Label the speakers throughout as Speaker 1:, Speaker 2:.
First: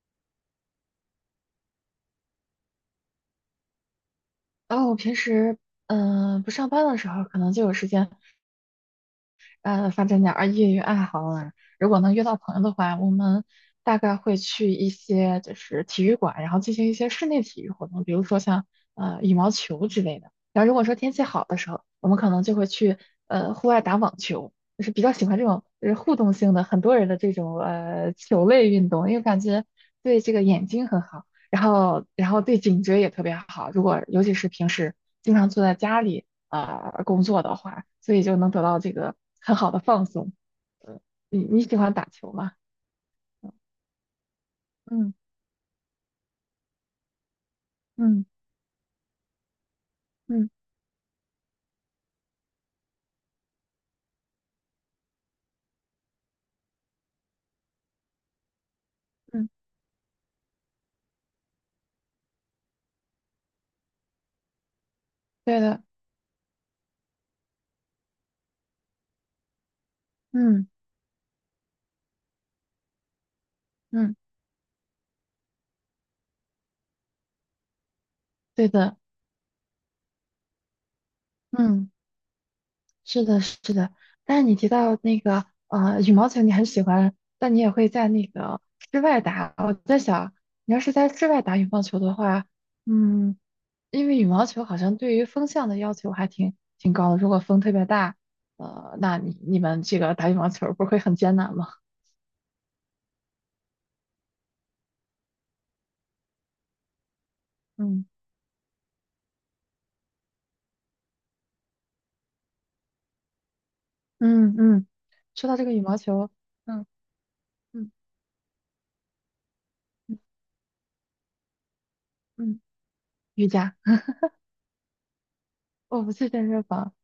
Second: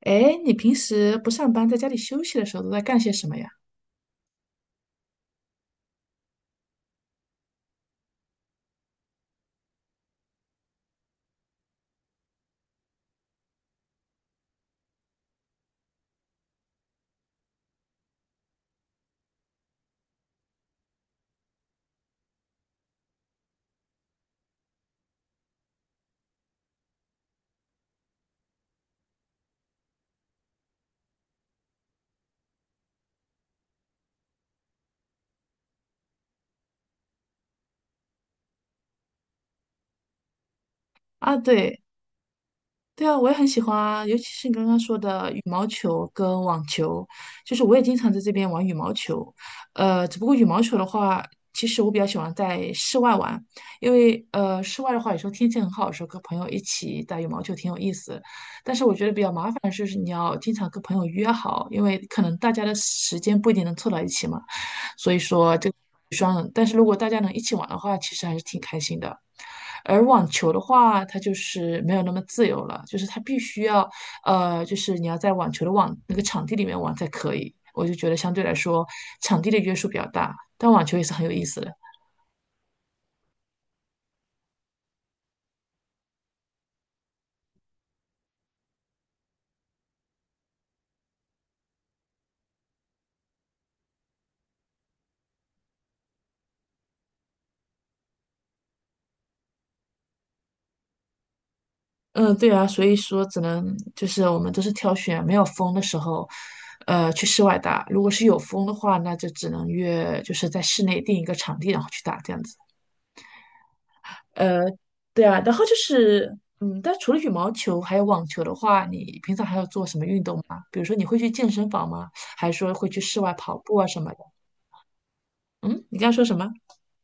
Speaker 1: 哎，你平时不上班，在家里休息的时候都在干些什么呀？
Speaker 2: 然后我平时不上班的时候，可能就有时间，发展点儿业余爱好啊。如果能约到朋友的话，我们大概会去一些就是体育馆，然后进行一些室内体育活动，比如说像羽毛球之类的。然后如果说天气好的时候，我们可能就会去户外打网球，就是比较喜欢这种就是互动性的很多人的这种球类运动，因为感觉对这个眼睛很好，然后对颈椎也特别好。如果尤其是平时经常坐在家里。啊，工作的话，所以就能得到这个很好的放松。嗯，
Speaker 1: 啊，
Speaker 2: 你喜
Speaker 1: 对。
Speaker 2: 欢打球吗？
Speaker 1: 对啊，我也很喜欢啊，尤其是你刚刚说
Speaker 2: 嗯
Speaker 1: 的羽毛球跟网球，就是我也经常在
Speaker 2: 嗯
Speaker 1: 这边玩羽毛球。只不过羽
Speaker 2: 嗯
Speaker 1: 毛球的话，其实我比较喜欢在室外玩，因为室外的话，有时候天气很好的时候，跟朋友一起打羽毛球挺有意思的。但是我觉得比较麻
Speaker 2: 嗯，
Speaker 1: 烦的是，你要经常跟朋友约好，因为可能大家的时间不一定能凑到一起嘛，所以说。
Speaker 2: 对的，
Speaker 1: 但是如果大家能一起玩的话，其实还是挺开心的。而网球的
Speaker 2: 嗯
Speaker 1: 话，它就是没有那么自由了，就是它必须要，
Speaker 2: 嗯
Speaker 1: 就是你要在网球的网那个场地里面玩才可以。我就觉得相对来
Speaker 2: 对
Speaker 1: 说，
Speaker 2: 的，
Speaker 1: 场地的约束比较大，但网球也是很有意思的。
Speaker 2: 嗯，是的，是的，但是你提到那个羽毛球，你很喜欢，但你也会在那个室外打。我在想，你要是在室外打羽毛球的话，嗯，因为羽毛球好像对于风向的要求还挺高的。如果风特别大，那你们这个打羽毛球不会很艰难吗？
Speaker 1: 嗯，对啊，所以说只能就是我们都是挑选没有风的时候，去室外打。如
Speaker 2: 嗯。
Speaker 1: 果是有风的话，那就只能约就是在室内定一个场地，然后去打这样子。
Speaker 2: 嗯
Speaker 1: 呃，
Speaker 2: 嗯，
Speaker 1: 对啊，
Speaker 2: 说
Speaker 1: 然
Speaker 2: 到
Speaker 1: 后
Speaker 2: 这个
Speaker 1: 就
Speaker 2: 羽毛球，
Speaker 1: 是，嗯，
Speaker 2: 嗯
Speaker 1: 但除了羽毛球
Speaker 2: 嗯
Speaker 1: 还有网球的话，你平常还要做什么
Speaker 2: 嗯
Speaker 1: 运动吗？比如说你会去健身房吗？还是
Speaker 2: 嗯，
Speaker 1: 说会去室外
Speaker 2: 瑜
Speaker 1: 跑步
Speaker 2: 伽，
Speaker 1: 啊什么的？嗯，你
Speaker 2: 我
Speaker 1: 刚刚
Speaker 2: 不
Speaker 1: 说
Speaker 2: 去
Speaker 1: 什
Speaker 2: 健
Speaker 1: 么？
Speaker 2: 身房。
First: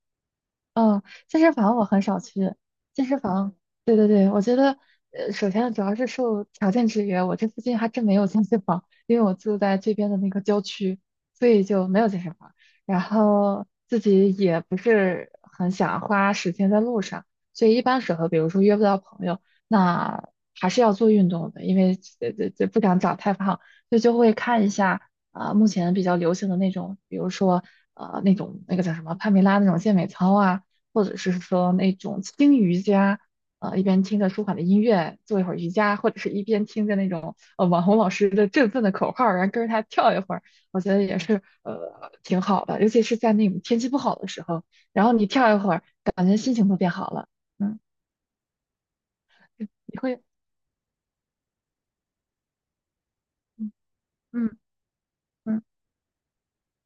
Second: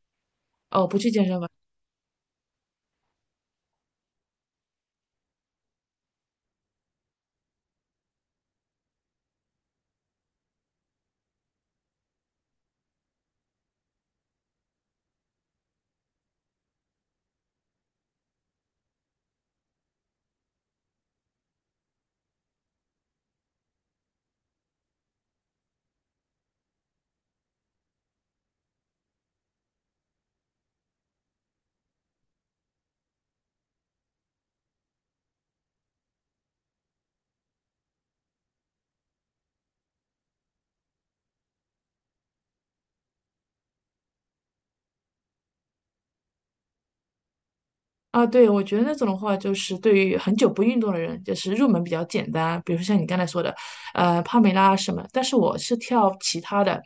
Speaker 1: 哦，不
Speaker 2: 嗯，
Speaker 1: 去健身
Speaker 2: 健
Speaker 1: 房
Speaker 2: 身房我很少去。健身房，对对对，我觉得，首先主要是受条件制约，我这附近还真没有健身房，因为我住在这边的那个郊区，所以就没有健身房。然后自己也不是很想花时间在路上，所以一般时候，比如说约不到朋友，那还是要做运动的，因为这不想长太胖，所以就会看一下目前比较流行的那种，比如说。那种那个叫什么帕梅拉那种健美操啊，或者是说那种轻瑜伽，一边听着舒缓的音乐做一会儿瑜伽，或者是一边听着那种网红老师的振奋的口号，然后跟着他跳一会儿，我觉得也是挺好的，尤其是在那种天气不好的时候，然后你跳一会儿，感觉心情都变好了，嗯，
Speaker 1: 啊？对，我觉得那种的话，就是对
Speaker 2: 你
Speaker 1: 于
Speaker 2: 会，
Speaker 1: 很久不运动的人，就是入门比较简单，比如说像你刚才说的，
Speaker 2: 嗯
Speaker 1: 帕梅
Speaker 2: 嗯
Speaker 1: 拉啊什么。但是我
Speaker 2: 嗯
Speaker 1: 是跳其他的，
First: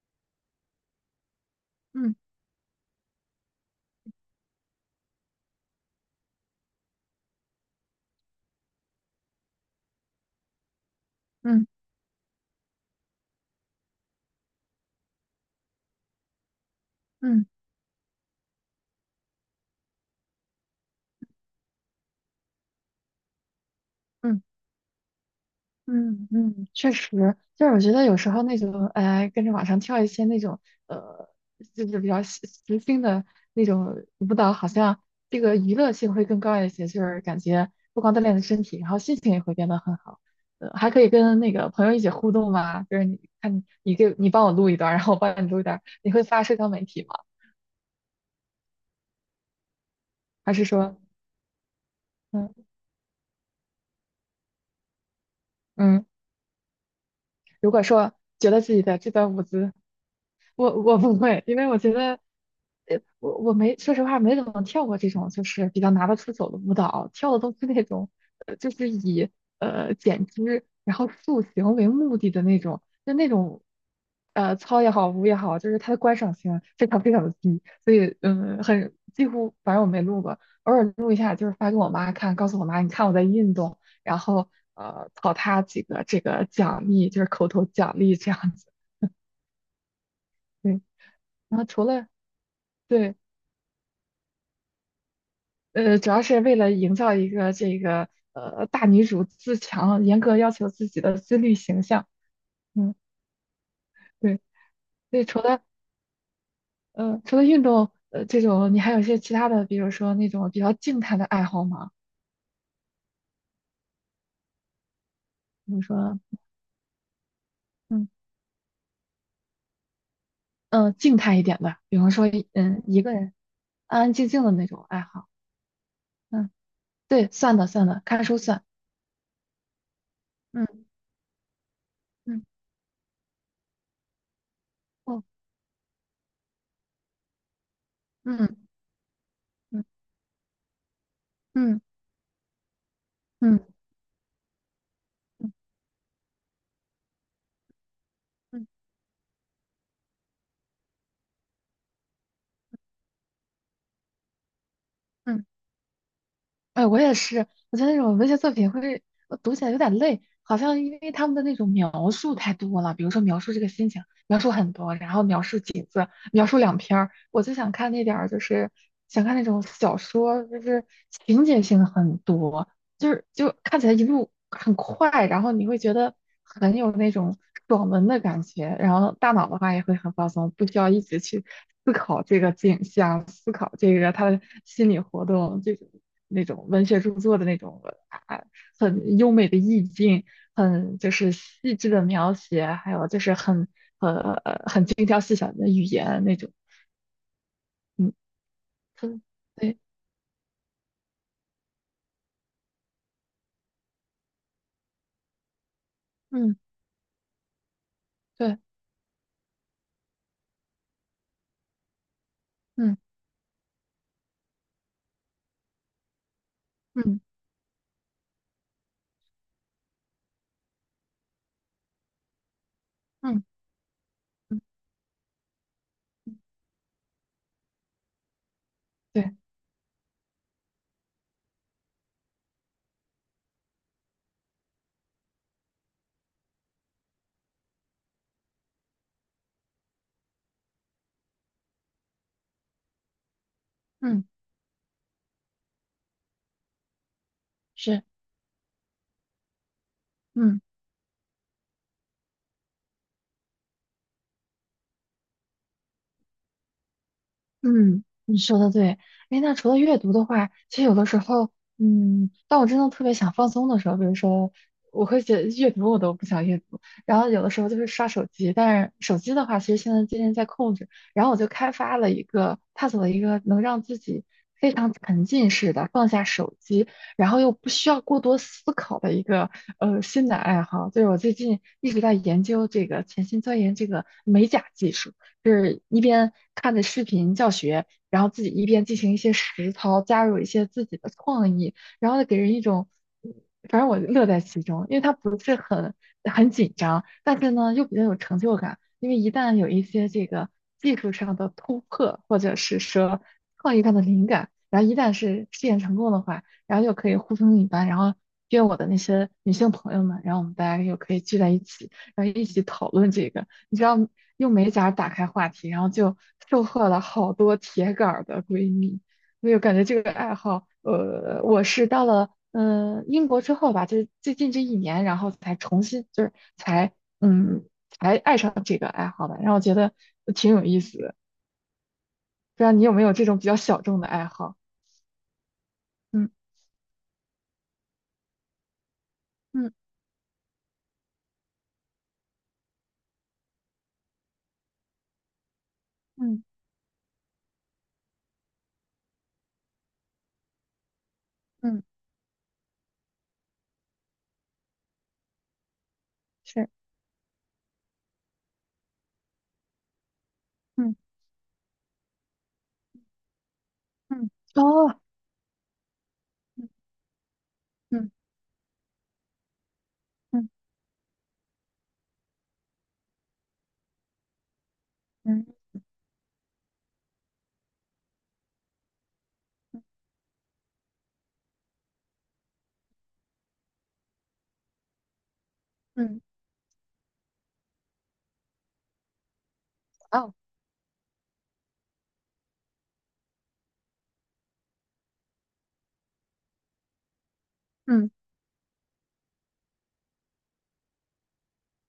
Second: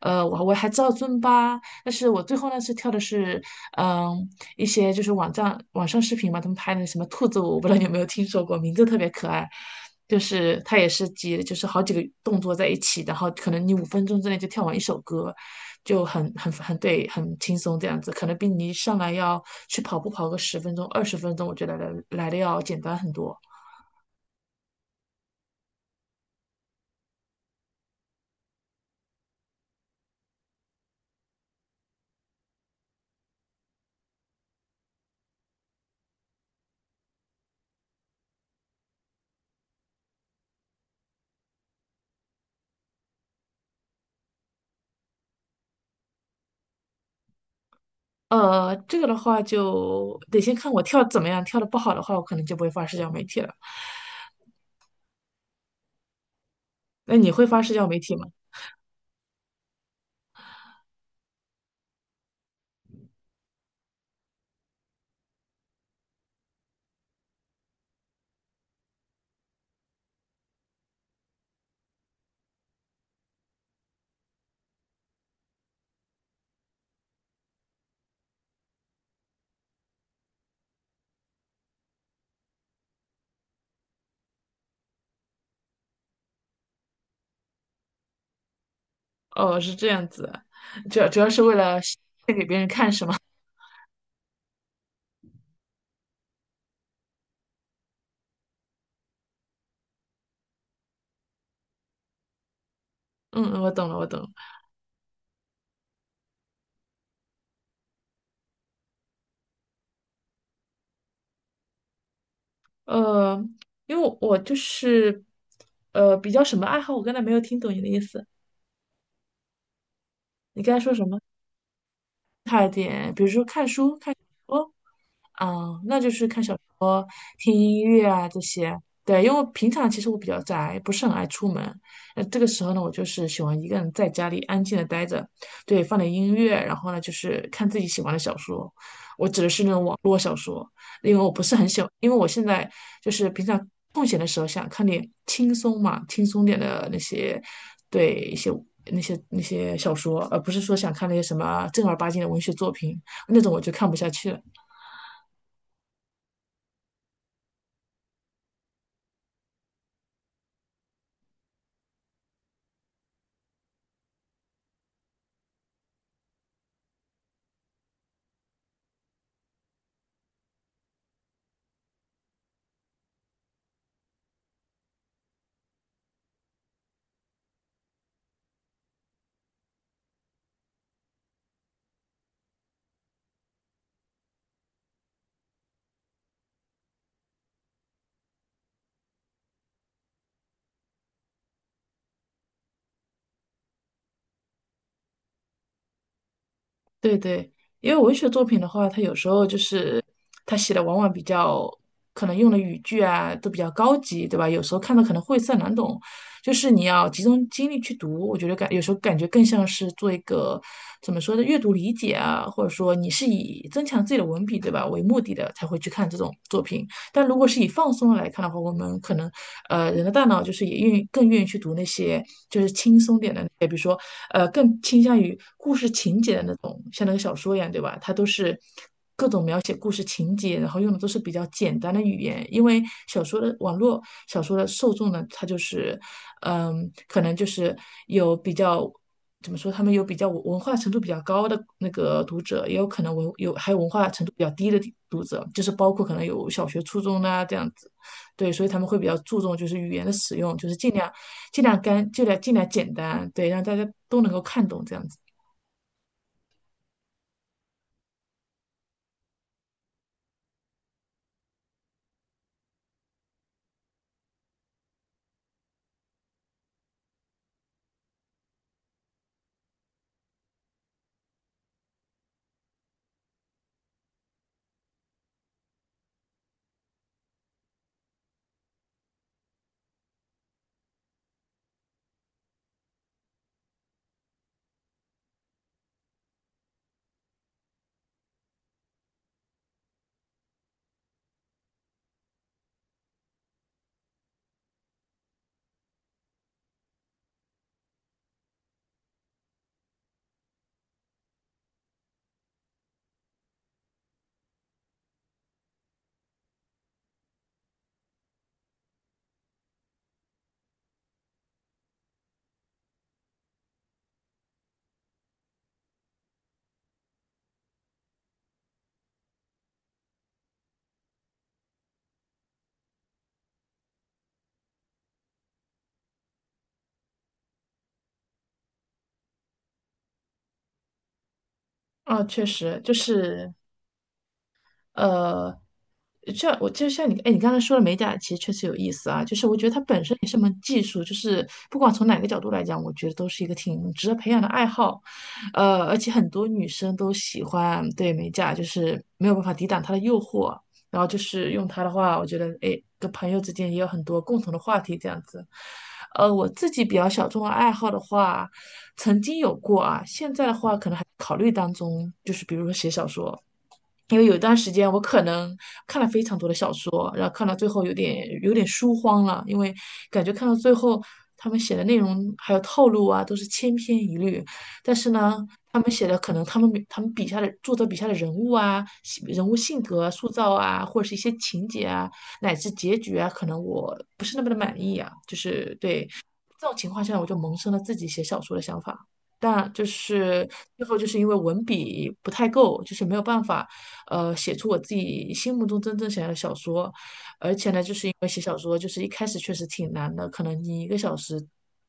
Speaker 1: 我还知道尊巴，但是
Speaker 2: 嗯
Speaker 1: 我最后呢是跳的是，嗯，一些就是网站网上视频嘛，他们拍的什么兔子舞，我不知道你有没有听说过，名字特别可爱，就是它也是几，就是
Speaker 2: 嗯
Speaker 1: 好几个动作在一起，然后可能你5分钟之内就跳完一首歌，就很
Speaker 2: 嗯
Speaker 1: 对，很
Speaker 2: 嗯。嗯
Speaker 1: 轻松这样子，可能比你一上来要去跑步跑个十分钟、20分钟，我觉得来的要简单很多。
Speaker 2: 嗯嗯嗯，确实，就是我觉得有时候那种，哎，跟着网上跳一些那种，呃，就是比较时心的那种舞蹈，好像这个娱乐性会更高一些，就是感觉不光锻炼了身体，然后心情也会变得很好，还可以跟那个朋友一起互动嘛，就是你看你帮我录一段儿然后我帮你录一段儿你会发社交媒体吗？
Speaker 1: 这个的话就得先
Speaker 2: 还是
Speaker 1: 看我
Speaker 2: 说，
Speaker 1: 跳得怎么样，跳的不好的话，我可能就不
Speaker 2: 嗯
Speaker 1: 会发社交媒体了。
Speaker 2: 嗯
Speaker 1: 那你会发
Speaker 2: 如
Speaker 1: 社
Speaker 2: 果
Speaker 1: 交媒
Speaker 2: 说
Speaker 1: 体吗？
Speaker 2: 觉得自己的这段舞姿，我不会，因为我觉得，我没说实话没怎么跳过这种就是比较拿得出手的舞蹈，跳的都是那种，就是以减脂然后塑形为目的的那种，就那种，操也好，舞也好，就是它的观赏性非常非常的低，所以嗯，很几乎反正我没录过，偶尔录一下，就是发给我妈看，告诉我妈你看我在运动。然后考他几个这个奖励，就是口头奖励这样子。
Speaker 1: 哦，是这样子啊。
Speaker 2: 对，
Speaker 1: 主要是为
Speaker 2: 然后
Speaker 1: 了，
Speaker 2: 除了对，主要是为了营造一个这个大女主自强、严格要求自己的自律形象。嗯，
Speaker 1: 嗯嗯，我懂了，我懂了。
Speaker 2: 对，所以除了运动这种，你还有一些其他的，比如说那种比较静态的爱好吗？
Speaker 1: 呃，因为我就是
Speaker 2: 比如说
Speaker 1: 比较什么爱好，我刚才没有听懂你的意
Speaker 2: 嗯
Speaker 1: 思，你刚才说什
Speaker 2: 静
Speaker 1: 么？
Speaker 2: 态一点的，比方说
Speaker 1: 差一
Speaker 2: 一个
Speaker 1: 点，比如
Speaker 2: 人
Speaker 1: 说看书、
Speaker 2: 安安
Speaker 1: 看。
Speaker 2: 静静的那
Speaker 1: 哦。
Speaker 2: 种爱好。
Speaker 1: 嗯，那就是看
Speaker 2: 嗯，
Speaker 1: 小说、
Speaker 2: 对，
Speaker 1: 听
Speaker 2: 算的
Speaker 1: 音
Speaker 2: 算的，
Speaker 1: 乐
Speaker 2: 看
Speaker 1: 啊
Speaker 2: 书
Speaker 1: 这
Speaker 2: 算。
Speaker 1: 些。对，因为我平常其实我比较宅，
Speaker 2: 嗯
Speaker 1: 不是很爱出门。那这
Speaker 2: 嗯
Speaker 1: 个时候呢，我就是喜欢一个人在家里安静的待
Speaker 2: 哦
Speaker 1: 着，对，放点音乐，然后呢就是看自己喜欢的小
Speaker 2: 嗯。
Speaker 1: 说。我指的是那种
Speaker 2: 嗯
Speaker 1: 网络小说，因为我不是很喜
Speaker 2: 嗯
Speaker 1: 欢，因为我现在就是平常
Speaker 2: 嗯
Speaker 1: 空闲的时候想看点轻
Speaker 2: 嗯
Speaker 1: 松嘛，轻松点的那些，对，一些
Speaker 2: 嗯
Speaker 1: 那些小说，而不是说想看那些什么正儿八经的文学作品，那种我就看不下去了。
Speaker 2: 嗯，哎，我也是，我觉得那种文学作品会读起来有点累，好像因为他们的那种描述太多了，比如说描述这个心情，描述很多，然后描述景次，描述两篇儿，我就想看那点儿，想看那种小说，就是情节性很多，就是就看起来一路很快，然后你会觉得很有那种爽文的感觉，然后大脑的话也会很放松，不需要一直去思考这个景象，思考这个他的心理活动，这种那种文学著作的那种啊，很优美的意境，很就是细致的描写，还有就是很呃很精挑细选的语言那种，
Speaker 1: 对对，因为
Speaker 2: 嗯，
Speaker 1: 文学作品的话，它有
Speaker 2: 嗯
Speaker 1: 时候就
Speaker 2: 对，
Speaker 1: 是它写的往往比较可能用的语句啊都比较高级，对吧？有时候看的可能晦涩难懂，就
Speaker 2: 嗯
Speaker 1: 是你要集中精力去读，我觉得
Speaker 2: 对，
Speaker 1: 有时候感觉更像是做一个怎么说的阅读理解啊，或者说
Speaker 2: 嗯
Speaker 1: 你是以增强自己的文笔，对吧，为目的的才会去看这种作品。
Speaker 2: 嗯
Speaker 1: 但如果是以放松来看的话，我们可能人的大脑就是也愿意更愿意去读那些。
Speaker 2: 嗯嗯，
Speaker 1: 更倾向于故事情节的那种，像那个小说一样，对吧？它都是各
Speaker 2: 对，
Speaker 1: 种描写故事情节，然后用的都是比较简单的语言，因为小说的网络小说的受众呢，它就是，嗯，可能就是有比较。怎么说？他们有比较文化程度比较高的那个读者，也有可能文有还有文化
Speaker 2: 嗯
Speaker 1: 程度比较低的读者，就是包括可能有小学、初中啊这样子。
Speaker 2: 是。
Speaker 1: 对，所以他们会比较注重就是语言的使用，
Speaker 2: 嗯
Speaker 1: 就是尽量尽量干，尽量尽量简单，对，让大家都能够看懂这样子。
Speaker 2: 嗯，你说的对。哎，那除了阅读的话，其实有的时候，嗯，当我真的特别想放松的时候，比如说，我会觉得阅读我都不想阅读，然后有的时候就是刷手机，但是手机的话，其实现在渐渐在控制。然后我就开发了一个，探索了一个能让自己非常沉浸式的放下手机，然后又不需要过多思考的一个新的爱好，就是我最近一直在研究这个潜心钻研这个美甲技术。是一边看着视频教学，然后自己一边进行一些实操，加入一些自己的创意，然后给人一种，嗯反正我乐在其中，因为它不是很紧张，但是呢又比较有成就感，因为一旦有一些这个技术上的突破，或者是说创意上的灵感，然后一旦是试验成功的话，然后又可以呼朋引伴，然后约我的那些女性朋友们，然后我们大家又可以聚在一起。然后一起讨论这个，你知道，用美甲打开话题，然后就收获了好多铁杆儿的闺蜜。所以我感觉这个爱好，我是到了英国之后吧，就是最近这一年，然后才重新就是才嗯爱上这个爱好的，然后我觉得挺有意思的。
Speaker 1: 哦，确
Speaker 2: 不知道
Speaker 1: 实
Speaker 2: 你有
Speaker 1: 就
Speaker 2: 没有这种比
Speaker 1: 是
Speaker 2: 较小众的爱好？
Speaker 1: 呃，
Speaker 2: 嗯
Speaker 1: 这样我就像你，哎，你刚才说的美甲其实确实有意思啊，就是我觉
Speaker 2: 嗯
Speaker 1: 得它本身也是门技术，就是不管从哪个角度来讲，我觉得都是一个挺值得培养的爱好，而且很
Speaker 2: 嗯
Speaker 1: 多女生都喜欢对美甲，就是没有办法抵挡它的诱惑，然后就是用它
Speaker 2: 嗯，
Speaker 1: 的话，我觉得哎，跟朋友之间也有很多共同的话题这样子。我
Speaker 2: 是，
Speaker 1: 自己比较小众的爱好的话，曾经有过啊，现在的话可
Speaker 2: 嗯
Speaker 1: 能还考虑当中，就是比如说写小说。因为
Speaker 2: 嗯
Speaker 1: 有一段时间
Speaker 2: 哦，
Speaker 1: 我可能看了非常多的
Speaker 2: 嗯
Speaker 1: 小说，然后看到最后有
Speaker 2: 嗯
Speaker 1: 点有点书荒了，因为感觉看
Speaker 2: 嗯
Speaker 1: 到最后他们写的内容还有套路啊都是千篇一律，但是呢，
Speaker 2: 嗯
Speaker 1: 他们写的可能他们笔下的作者笔下的人物啊、人物性格啊塑造啊，或者是一些情节啊，乃至结局啊，可能我不是那么的满意啊，就是
Speaker 2: 嗯
Speaker 1: 对
Speaker 2: 嗯
Speaker 1: 这种情况下，我就萌生了自己写小说的想法。但就
Speaker 2: 哦，
Speaker 1: 是最后就是因为文笔不太够，就是没有办法，写出我自己心目中真正想要的小说。而且呢，就是
Speaker 2: 嗯
Speaker 1: 因为写小说，就是一开始确实挺难的，可能你一个小时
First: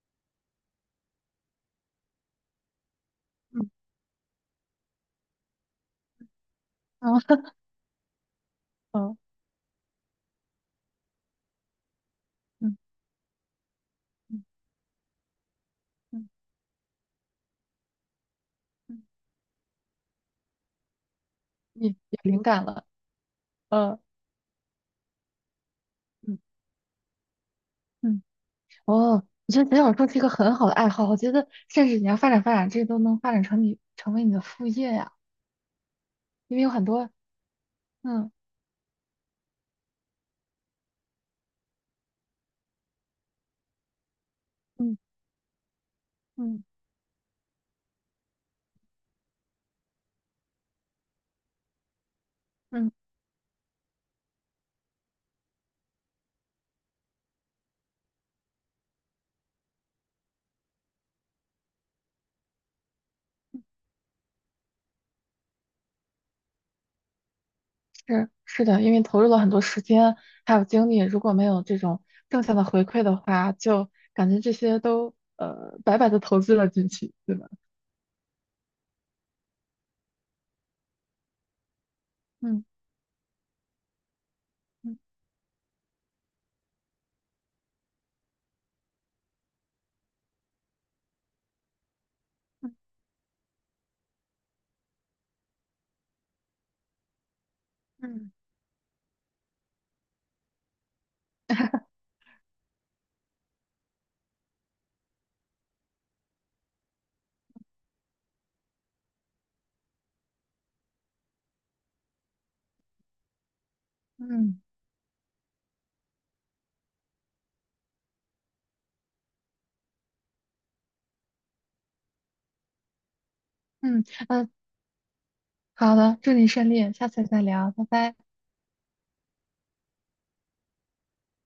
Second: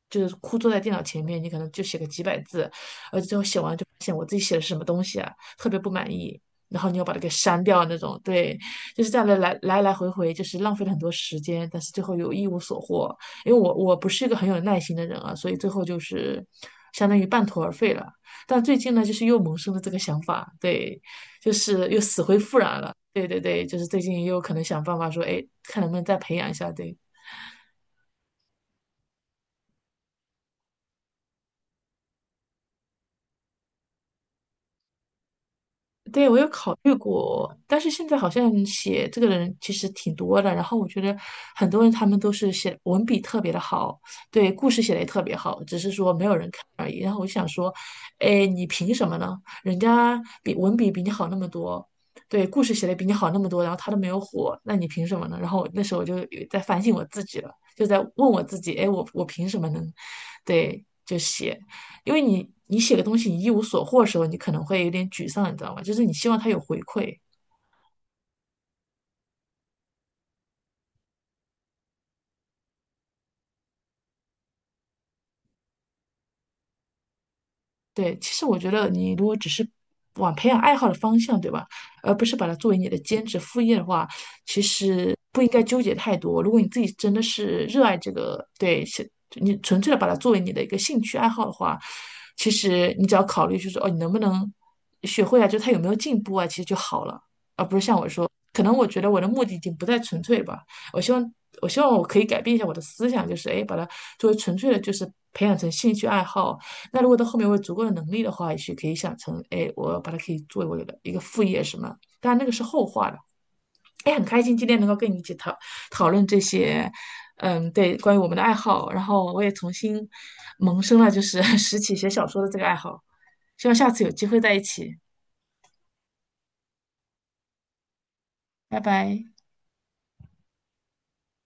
Speaker 1: 就是枯坐在电脑前面，你可能就写个几百字，而且最后写
Speaker 2: 嗯，
Speaker 1: 完就发现我自己写的是什么东西啊，特别不满意。然后你又把
Speaker 2: 哦
Speaker 1: 它给 删掉那种，对，就是这
Speaker 2: 哦
Speaker 1: 样的来来回回，就是浪费了很多时间，但是最后又一无所获。因为我不是一个
Speaker 2: 嗯
Speaker 1: 很有耐心的人啊，所以最后就
Speaker 2: 嗯嗯
Speaker 1: 是相当于半途而废了。但最近
Speaker 2: 嗯。
Speaker 1: 呢，就是又萌生了这个想法，对，就是
Speaker 2: 你
Speaker 1: 又
Speaker 2: 有
Speaker 1: 死灰
Speaker 2: 灵
Speaker 1: 复
Speaker 2: 感
Speaker 1: 燃
Speaker 2: 了，
Speaker 1: 了。对对对，就是
Speaker 2: 嗯
Speaker 1: 最近又可能想办法说，哎，看能不能再培
Speaker 2: 嗯
Speaker 1: 养一下，对。
Speaker 2: 嗯，哦，我觉得写小说是一个很好的爱好，我觉得甚至你要发展发展，这都能发展成成为你的副业呀，
Speaker 1: 对，我有
Speaker 2: 因为有
Speaker 1: 考
Speaker 2: 很
Speaker 1: 虑
Speaker 2: 多，
Speaker 1: 过，但是现在好
Speaker 2: 嗯
Speaker 1: 像写这个的人其实挺多的，然后我觉得很多人他们都是写文笔特别的好，对，故事写
Speaker 2: 嗯
Speaker 1: 的也特别好，只是说没有人
Speaker 2: 嗯
Speaker 1: 看而已。然后我就想说，哎，你凭什么呢？人家比文笔比你好那么多，对，故事写
Speaker 2: 嗯，
Speaker 1: 的比你好那么多，然后他都没有火，那你凭什么呢？然后那时候我就有在反省我自己了，就在问我自己，哎，我凭什么能，对，就写。因为你写个东西你一无所获的时候，你可能会有点沮丧，你知道吗？就是你希望它有回馈，
Speaker 2: 是是的，因为投入了很多时间还有精力，如果没有这种正向的回馈的话，就感觉这些都白白的投资了进去，对吧？
Speaker 1: 对，其实我觉得你如果只是往培养爱好的方向，对吧？而不是把它
Speaker 2: 嗯
Speaker 1: 作为你的兼职副业的话，其
Speaker 2: 嗯
Speaker 1: 实不应该纠结太多。如果你自己真的是热爱这个，对，是你纯粹的把它作为你的一个兴趣爱好的话，其
Speaker 2: 嗯
Speaker 1: 实你只要考虑就是哦，你能不能学会啊？就他有没有进步啊？其实就好了，而不是像我说，
Speaker 2: 嗯
Speaker 1: 可能我觉得我的目的已经不再纯粹了吧。我希望，我希望我可以改变一下我的思想，就是哎，诶把它作为纯粹的，就是培养成兴趣爱好。那如果到后面我有足够的能力的话，也许可以想成，哎，我把它可以作为我的一个副业什么。当然那个是后话了。哎，很开心
Speaker 2: 嗯
Speaker 1: 今天能够跟你一起讨论这些，嗯，对，关于我们的爱好。然后我也重新萌生了就是 拾起写小说的这个爱好，希望下次
Speaker 2: 嗯，
Speaker 1: 有机会
Speaker 2: 嗯
Speaker 1: 在一起。
Speaker 2: 好的，祝你顺利，下次再聊，拜拜。
Speaker 1: 拜拜。